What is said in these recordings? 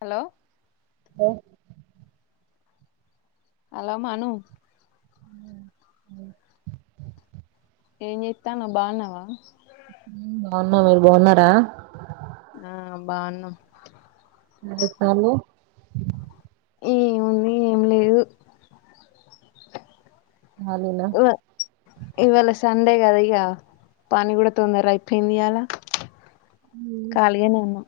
Hello ఓ hello మను [inaudible] ఏం చేస్తా నువు బాగున్నావా బాగున్నా మీరు బాగున్నారా ఆ బాగున్నా అ తాను ఏముంది ఏం లేదు కాలినా ఇవా ఇవాళ సండే కదా ఇక పని కూడా తొందర అయిపోయింది అలా కాలగానే ఉన్న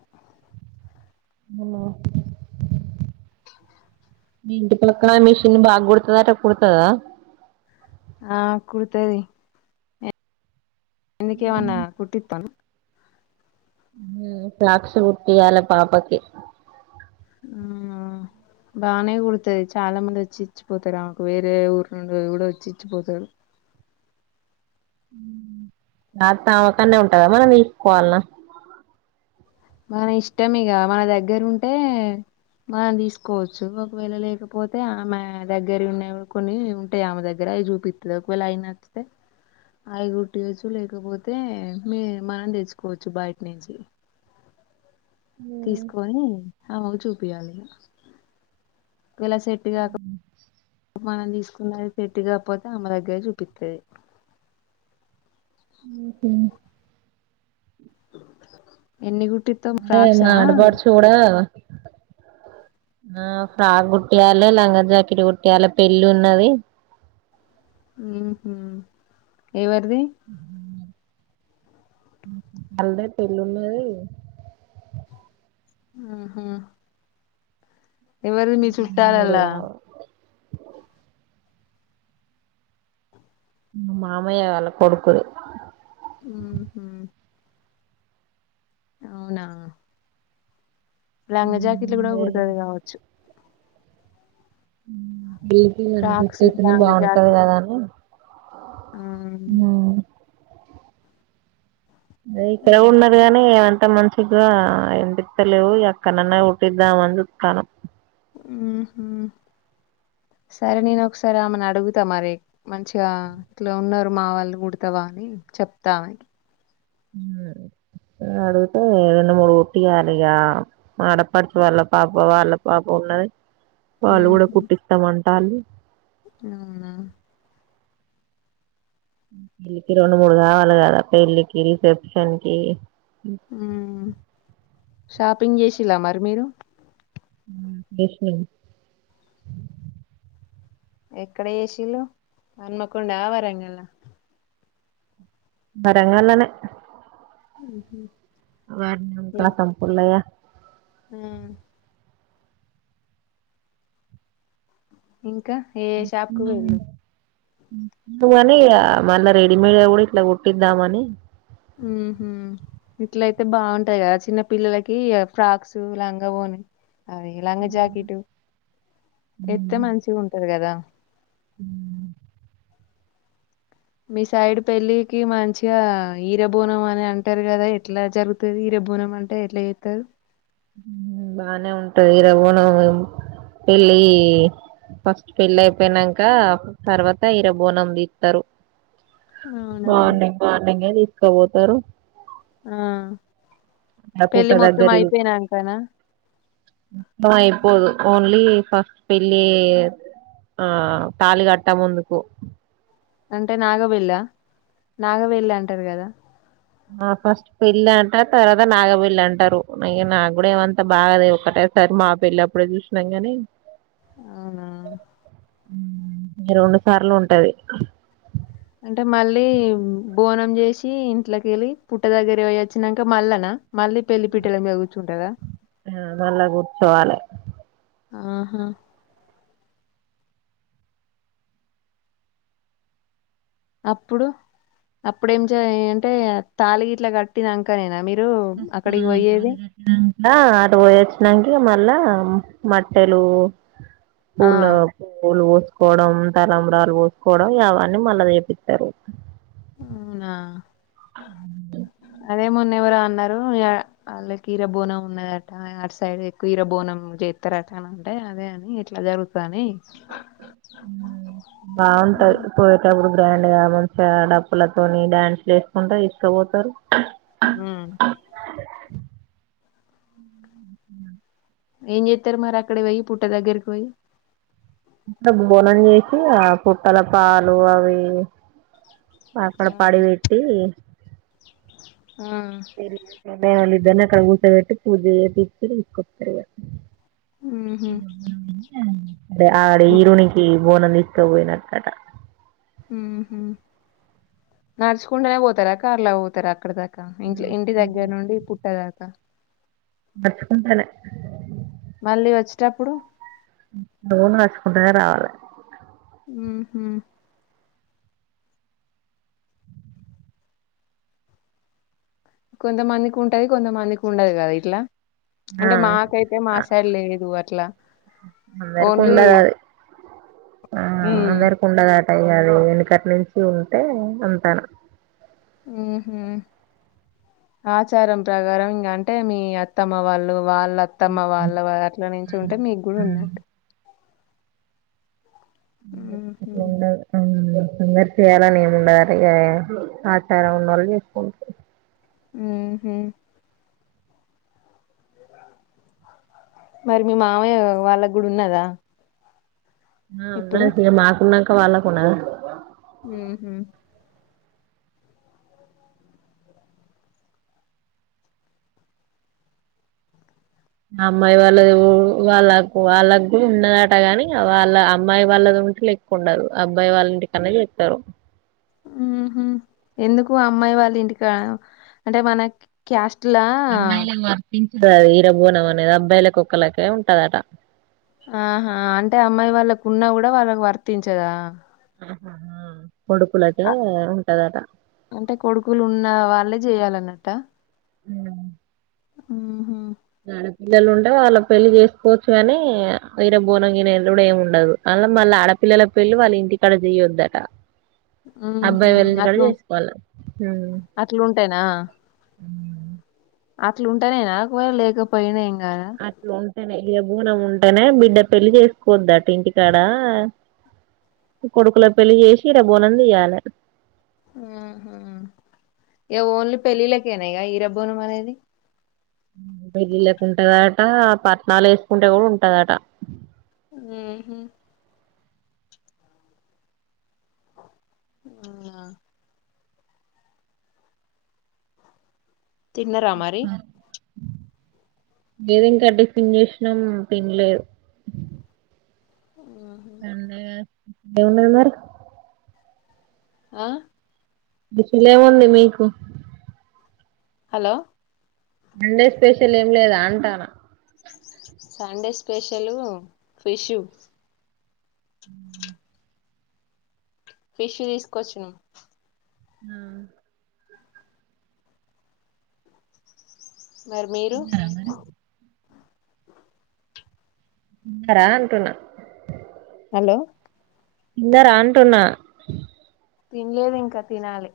ఇంటి పక్కన మిషిన్ బాగు కుడుతుదా అట కుడుతుదా ఆ కుడతరి ఎందుకేవన కుటిత్తను ఫలాస్ కుట్టాల పాపకి బానే కుడతుది చాలా మంది వచ్చి ఇచ్చిపోతారు ఆమెకు వేరే ఊరు నుండు కూడా వచ్చి ఇచ్చిపోతారు త అమకనేే ఉంటందా మనం తీసుకోవాలన్నా మన ఇష్టం ఇక మన దగ్గర ఉంటే మనం తీసుకోవచ్చు ఒకవేళ లేకపోతే ఆమె దగ్గర ఉన్న కొన్ని ఉంటాయి ఆమె దగ్గర అవి చూపిస్తుది ఒకవేళ అవి నచ్చితే అవి కుట్టటియచ్చు లేకపోతే మీ మనం తెచ్చుకోవచ్చు బయట నుంచి తీసుకొని అమ్మకు చూపిించాలి ఇలా సెట్ కాకపో మనం తీసుకున్నది సెట్టు కాకపోతే అమ్మ దగ్గర చూపిస్తుది ఎన్ని కుటిి అదే మా ఆడపడుచు కుడా ఆ ఫ్రాక్ కుట్టయాలి లంగా జాకెట్ కుట్టయాలి పెళ్ళి ఉన్నది ఏవరి [inaudible] మల పెళ్ళిన్నది ఆహా ఎవరి మీ రెండు మూడు చుట్టాలలా కావాలి మామయ్య వాళ్ల కొడుకుధి ఆ హ అవునా లాంగ జాకెట్లు కూడా రెండు కుడతది కావచ్చు ఫ్రాక్స్ బజుట్తుంది లంగా బాగుంటది జాకెట్ కదాని ఆ హు అదే ఇక్కడ కూడా ఉన్నారు గానీ ఏమంత మ ఇగా ఎం దికు తెలివు ఎక్కనన్న కుట్టిద్దా అని సుతానం మ్ హు సరే నేను ఒకసారి ఆమెను అడుగుతా మరే మంచిగా ఇట్లా ఉన్నారు మా వాళ్ళు కుడతావా అని చెప్తా ఆమెకి అడుగితే రెండు మూడు కుట్టియాలి ఇగా ఆడపడుచు వాళ్ళ పాప వాళ్ళ పాప ఉన్నది వాళ్ళు కూడా ఉహు కుట్టితం తాళ్లి అవునా ళ్ళికి రెండు మూడు కావాలి కదా పెళ్ళికి రిసెప్షన్ కి ఉమ్ షాపింగ్ చేసిల్లా మరి మీరు చేసినాం ఎక్కడ చేసింళ్ళు హనుమకొండనా వరంగల్ ఆ వరంగల్లోనే అహ [inaudible] వారు న కసంప్పులయ [unintelligible] ఆమ్ ఇంకా కా ఏ ఏ షాప్కి పోయిన్లు పు అని ఇగా మళ్ళ రెడిమేడ్ గ కూడా ఇట్లా కుట్టిద్దాం అనీ ఉహ హుమ్ ఇట్ల అయితే బాగుంటాయి కదా చిన్న పిల్లలకి ఫ్రాక్స్ లంగా వోని అవి లంగ జాకెట్ ఎత్తే మంచిగా ఉంటాది కదా ఆమ్ మీ సైడ్ పెళ్ళికి మంచిగా హీరబోనం అని అంటారు కదా ఎట్లా జరుగుతది హీరబోనం అంటే ఎట్లా చేస్తారు బానే ఉంటాది హీరబోనం పెళ్ళి ఫస్ట్ పెళ్ళి అయిపోయినాక తర్వాత హీరబోనం దిస్తారు అవునా మార్నింగ్ మార్నింగే తీసుకోబోతారు తరు ఆ పుట్ట పెళ్లి మొత్తం దగ్గర అయిపోయినంకనా ఇప్పున్ [unintelligible] ళ్ళి ఫస్ట్ పెళ్ళి ఆ తాళి కట్టక ముందుకు అంటే నాగబెళ్ళ నాగబెల్లి అంటారు కదా ఆ ఫస్ట్ పెళ్ళి అంటారు తర్వాత నాగపళ్లి అంటారు అ నాకు కూడా ఏమంతా బాగ ఒక్కటేసారి మా పెళ్లి అప్పుడే చూసినాం కాని అవునా రెండు సార్లు ఉంటాది అంటే మళ్ళీ బోనం చేసి ఇంట్లోకి వెళ్ళి, పుట్ట దగ్గర పోయోచాక మళ్ళనా, మళ్ళీ పెళ్లి పీటల కూర్చోంటారా ఆ నల్ గుడ్చవాల ఆహా అప్పుడు అప్పుడేం చే అంటే తాలిగిట్లా కట్టినాకనా మీ ఆ అటు పోయి వచ్చినాక మల్ల మెట్టెలు ఆ పూల పూలు పోసుకోవడం తలంబ్రాలు పోసుకోవడం అవన్నీ మళ్ళా చేపిస్తారు అవునా అదే మందు ఎవరు అన్నారు వాళ్ళకి హీర బోనం ఉన్నాదట అ సైడ్ ఎక్కువ హీర బోనం చేస్తారట అని అంటే అదే అని ఇట్లా జరుగుతాయని మ్ బాగుంటాది పోయేటప్పుడు బ్రాండ్ గా మంచిగా డప్పులతోని డ్యాన్స్ చేసుకుంటారు తీస్కాపోతారు మ్ ఏం చేస్తారు మరి అక్కడ పోయి పుట్ట దగ్గరికి పోయి [unintelligible] బోనం చేసి ఆ పుట్టల పాలు అవి అక్కడ ఆ పడి పెట్టీ [unintelligible] ఇదనా కగుసబట్టి పూజ తీ ఇచ్చి ఇసుకతారు ఉహు అ ఆడ ఇరునికి పోన నిస్త పోయినాట్కట నడుచుకుంటనే పోతారా క అర్లా పోతారా అక్కడ దాకా క ఇంట్ ఇంటి దగ్గర నుండి పుట్టదాకా మర్చకుంటలే మళ్ళీ వచ్చేటప్పుడు నువ్వును నచుకుంటానే రావాలి మ్ హు కొంతమందికి ఉంటది కొంతమందికి ఉండదు కదా ఇట్లా ఆ అంటే మాకైతే మా సైడ్ లేదు అట్లా అఅందరికి ఓన్లీ ఉండదు అది ఆ ఉమ్ అఅందరికి ఉండద అంటాయి అది వెనుకటి నుంచి ఉంటే ఉంటాను ఉహు ఆచారం ప్రకారం ఇంకా అంటే మీ అత్తమ్మ వాళ్ళు వాళ్ళ అత్తమ్మ వాళ్ళ అట్ల నుంచి ఉంటే మీకు కూడా ఉన్న ఉహు [unintelligible] అందరి చేయాలని ఏమి ఉండాలి ఇ ఆచారం ఉన్న వాళ్ళు చేసుకుంట మ్ హు మరి మీ మామయ్య వాళ్ళకు కూడా ఉన్నదా ఇప్పుడు ఉ మాకున్నా పక్క వాళ్ళకున హ హ అమ్మాయి వాళ్ళది వాళ్ళ వాళ్ళ కూడా ఉన్నదట గాని వాళ్ళ అమ్మాయి వాళ్ళది ఉంటే ఎకు ఉండరు అబ్బాయి వాళ్ళంటి కన్నా ఎక్కారు ఉహ ఎందుకు అమ్మాయి వాళ్ళ ఇంటికా అంటే మన క్యాస్ట్ ఇట్లా ించ అది ఈీరబోనం అనేది అబ్బాయిలలకుొక్కళ్ళకే ఉంటదట ఆహా అంటే అమ్మాయి వాళ్ళకున్నా కూడా వాళ్ళకి వర్తించదా ఆహహా అంటే కొడుకులు ఉన్న వాళ్ళే చేయాల అన్నట అ ఆహా ఆడపిల్లలు ఉంటే వాళ్ళ పెళ్లి చేసుకోవచ్చు కానీ వరబోనంగ కూడా ఏమి ఉండదు అ మళ్ళీ ఆడపిల్లల పెళ్లి వాళ్ళ ఇంటికాడ చేయొద్దట ఉహు అబ్బాయి వెళ్ళంచి కూడాడ చేసుకోవాలి స్తేనా అట్లుంటానే నాకుే లేకపోయినాం అట్లు ఉంటాేనేబు బనం ఉంటేనే బిడ్డ పెళ్లిి చేసుకోవద్ద అటు ఇంటికాడ కొడుకుల పెళ్లిి చేసి ఇ ర బోనం తీియాలి ఆహ ఇక ఓన్లీ పెళ్ళిళకేనాక ఇరబోనం అనేది అ పట్టనాలు వేసుకుంటే కూడా ఉంటదట ఉమ్ ఉ తిన్నరా మరి ఏద ఇంకాడ పన్ చేసినాం పన్లేదు ఉహు ఎవున్నన్నారురి ఆ దక్షలే ఏముంది మీకు హలో మండే స్పెషల్ ఏం లేదా అంటాను సండే స్పెషలు ఫిష్ు ఫిష తీసుకోవచ్చును ఆ మరి మీరు ఉన్నారా అంటున్నా హలో కిందా రాంటున్నా తినలేదు ఇంకా తినాలి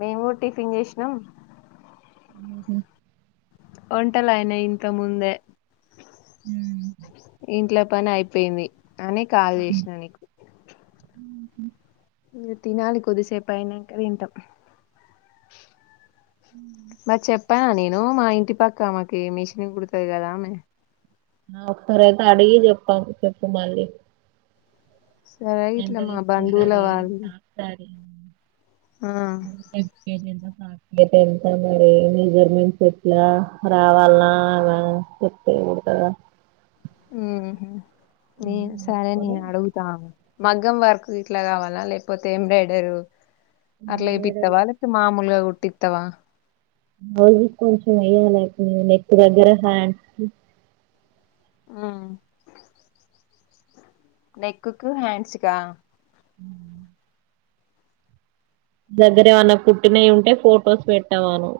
మేము కూడా టిఫిన్ చేసినాం అద ఒంటలా అయన ఇంత ముందే హ ఇంట్లో పని అయిపోయింది అనే కాల్ చేసినా నీకు తినాలు కోదిసేపయణంక తింటాం ఉ మరి చెప్పానా నేను మా ఇంటి పక్క అమాకి మిషనీ కుడతుది గదా ఆమె. ఆ ఒక్కసారైతే అడిగి చెప్పా చెప్పు మళ్ళీ. సరే ఎంత ఇట్లా మా బంధువుల తీసుకుంటది వాళ్ళు. ఆ ఏప్ కే చేదాం. అతే ఎంత మరి మెజర్మెంట్స్ ఎట్లా రావాలన మరి చెప్పేతే కూడతదా. ఉ ఊ సరే అనుకొని నేను అడుగుతా. మగ్గం వర్క్ ఇట్లా కావాలా లేకపోతే ఎంబ్రాయిడరు. అట్లా ఎపిత్తవ లేకుంటే మాముూలుగా కూడ. తేత్తవా. అది కొంచెం వెయ్యాలె ఉ నెక్ దగ్గర హ్యాండ్ కి. ఆ. నెక్కికు హాండ్సకా. ఉ దగ్గర ఏమన్నా కుట్టినయి ఉంటే ఫొటోస్ పెట్టమను.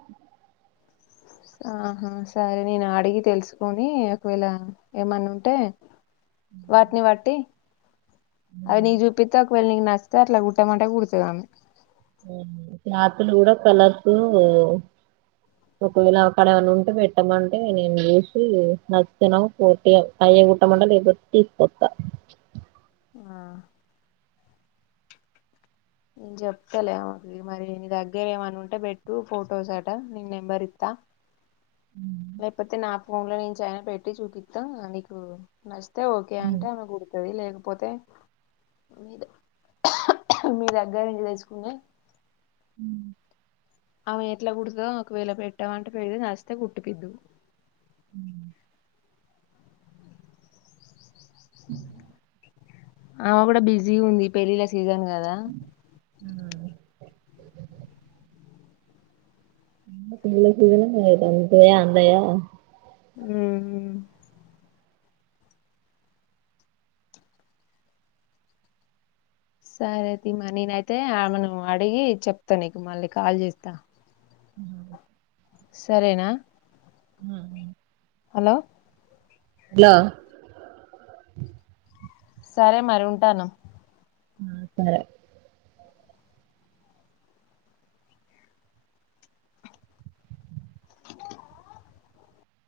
ఆహా సరే నేను అడిగి తెలుసుకొనీ ఒకవేళ ఏమన్నా ఉంటే వాటిని వట్టి. అది చూపిటాక్. ఒకవేళ నీకు నచ్చితే అట్లా కుట్టామంటే కుడుతదామె. క్లాతులు కూడా కర్స్ ఊ ఒకవేళ అక్కడ ఏమనా ఉంటే పెట్టమంటే నేను చేూసి నచ్చినవ్ పోటీగ అయ్య కుట్టమంట లేకపోతే తీసుకోస్తా. ఆ చెప్తాలే అ మరి నీ దగ్గర ఏమన్న ఉంటే పెట్టు ఫొటోస్ అట నీ నెంబర్ ఇత్త. లేకపోతే నా ఫోన్ ల నుంచి ఐన పెట్టి చూపిత్త నీకు నష్. అతే ఓకే అంటే ఆమె కుడుతుది లే. పోతే మీ మీ దగ్గర నుండి తెచ్చుకునే. ఆమె ఎట్లా కుడుదో ఒకవేళ పెట్టా మంటే పెడితే నస్తతే గుట్టి పిద్దువ్. అ అమె కూడా బిజీ ఉంది పెళ్ళిళ్ళ సీజన్ గా. కదా. పెళ్లిళ్ల సీజన్ కదా అందుతాయో అందయో. ఊమ్. సరే తియ్ మా నేనైతే అమాను అడిగి చెప్తా నీకు మళ్ళీ కాల్ చేస్తా. అ సరేనా. హ హలో. హలో. సరే మరి ఉంటాన్న. సరే.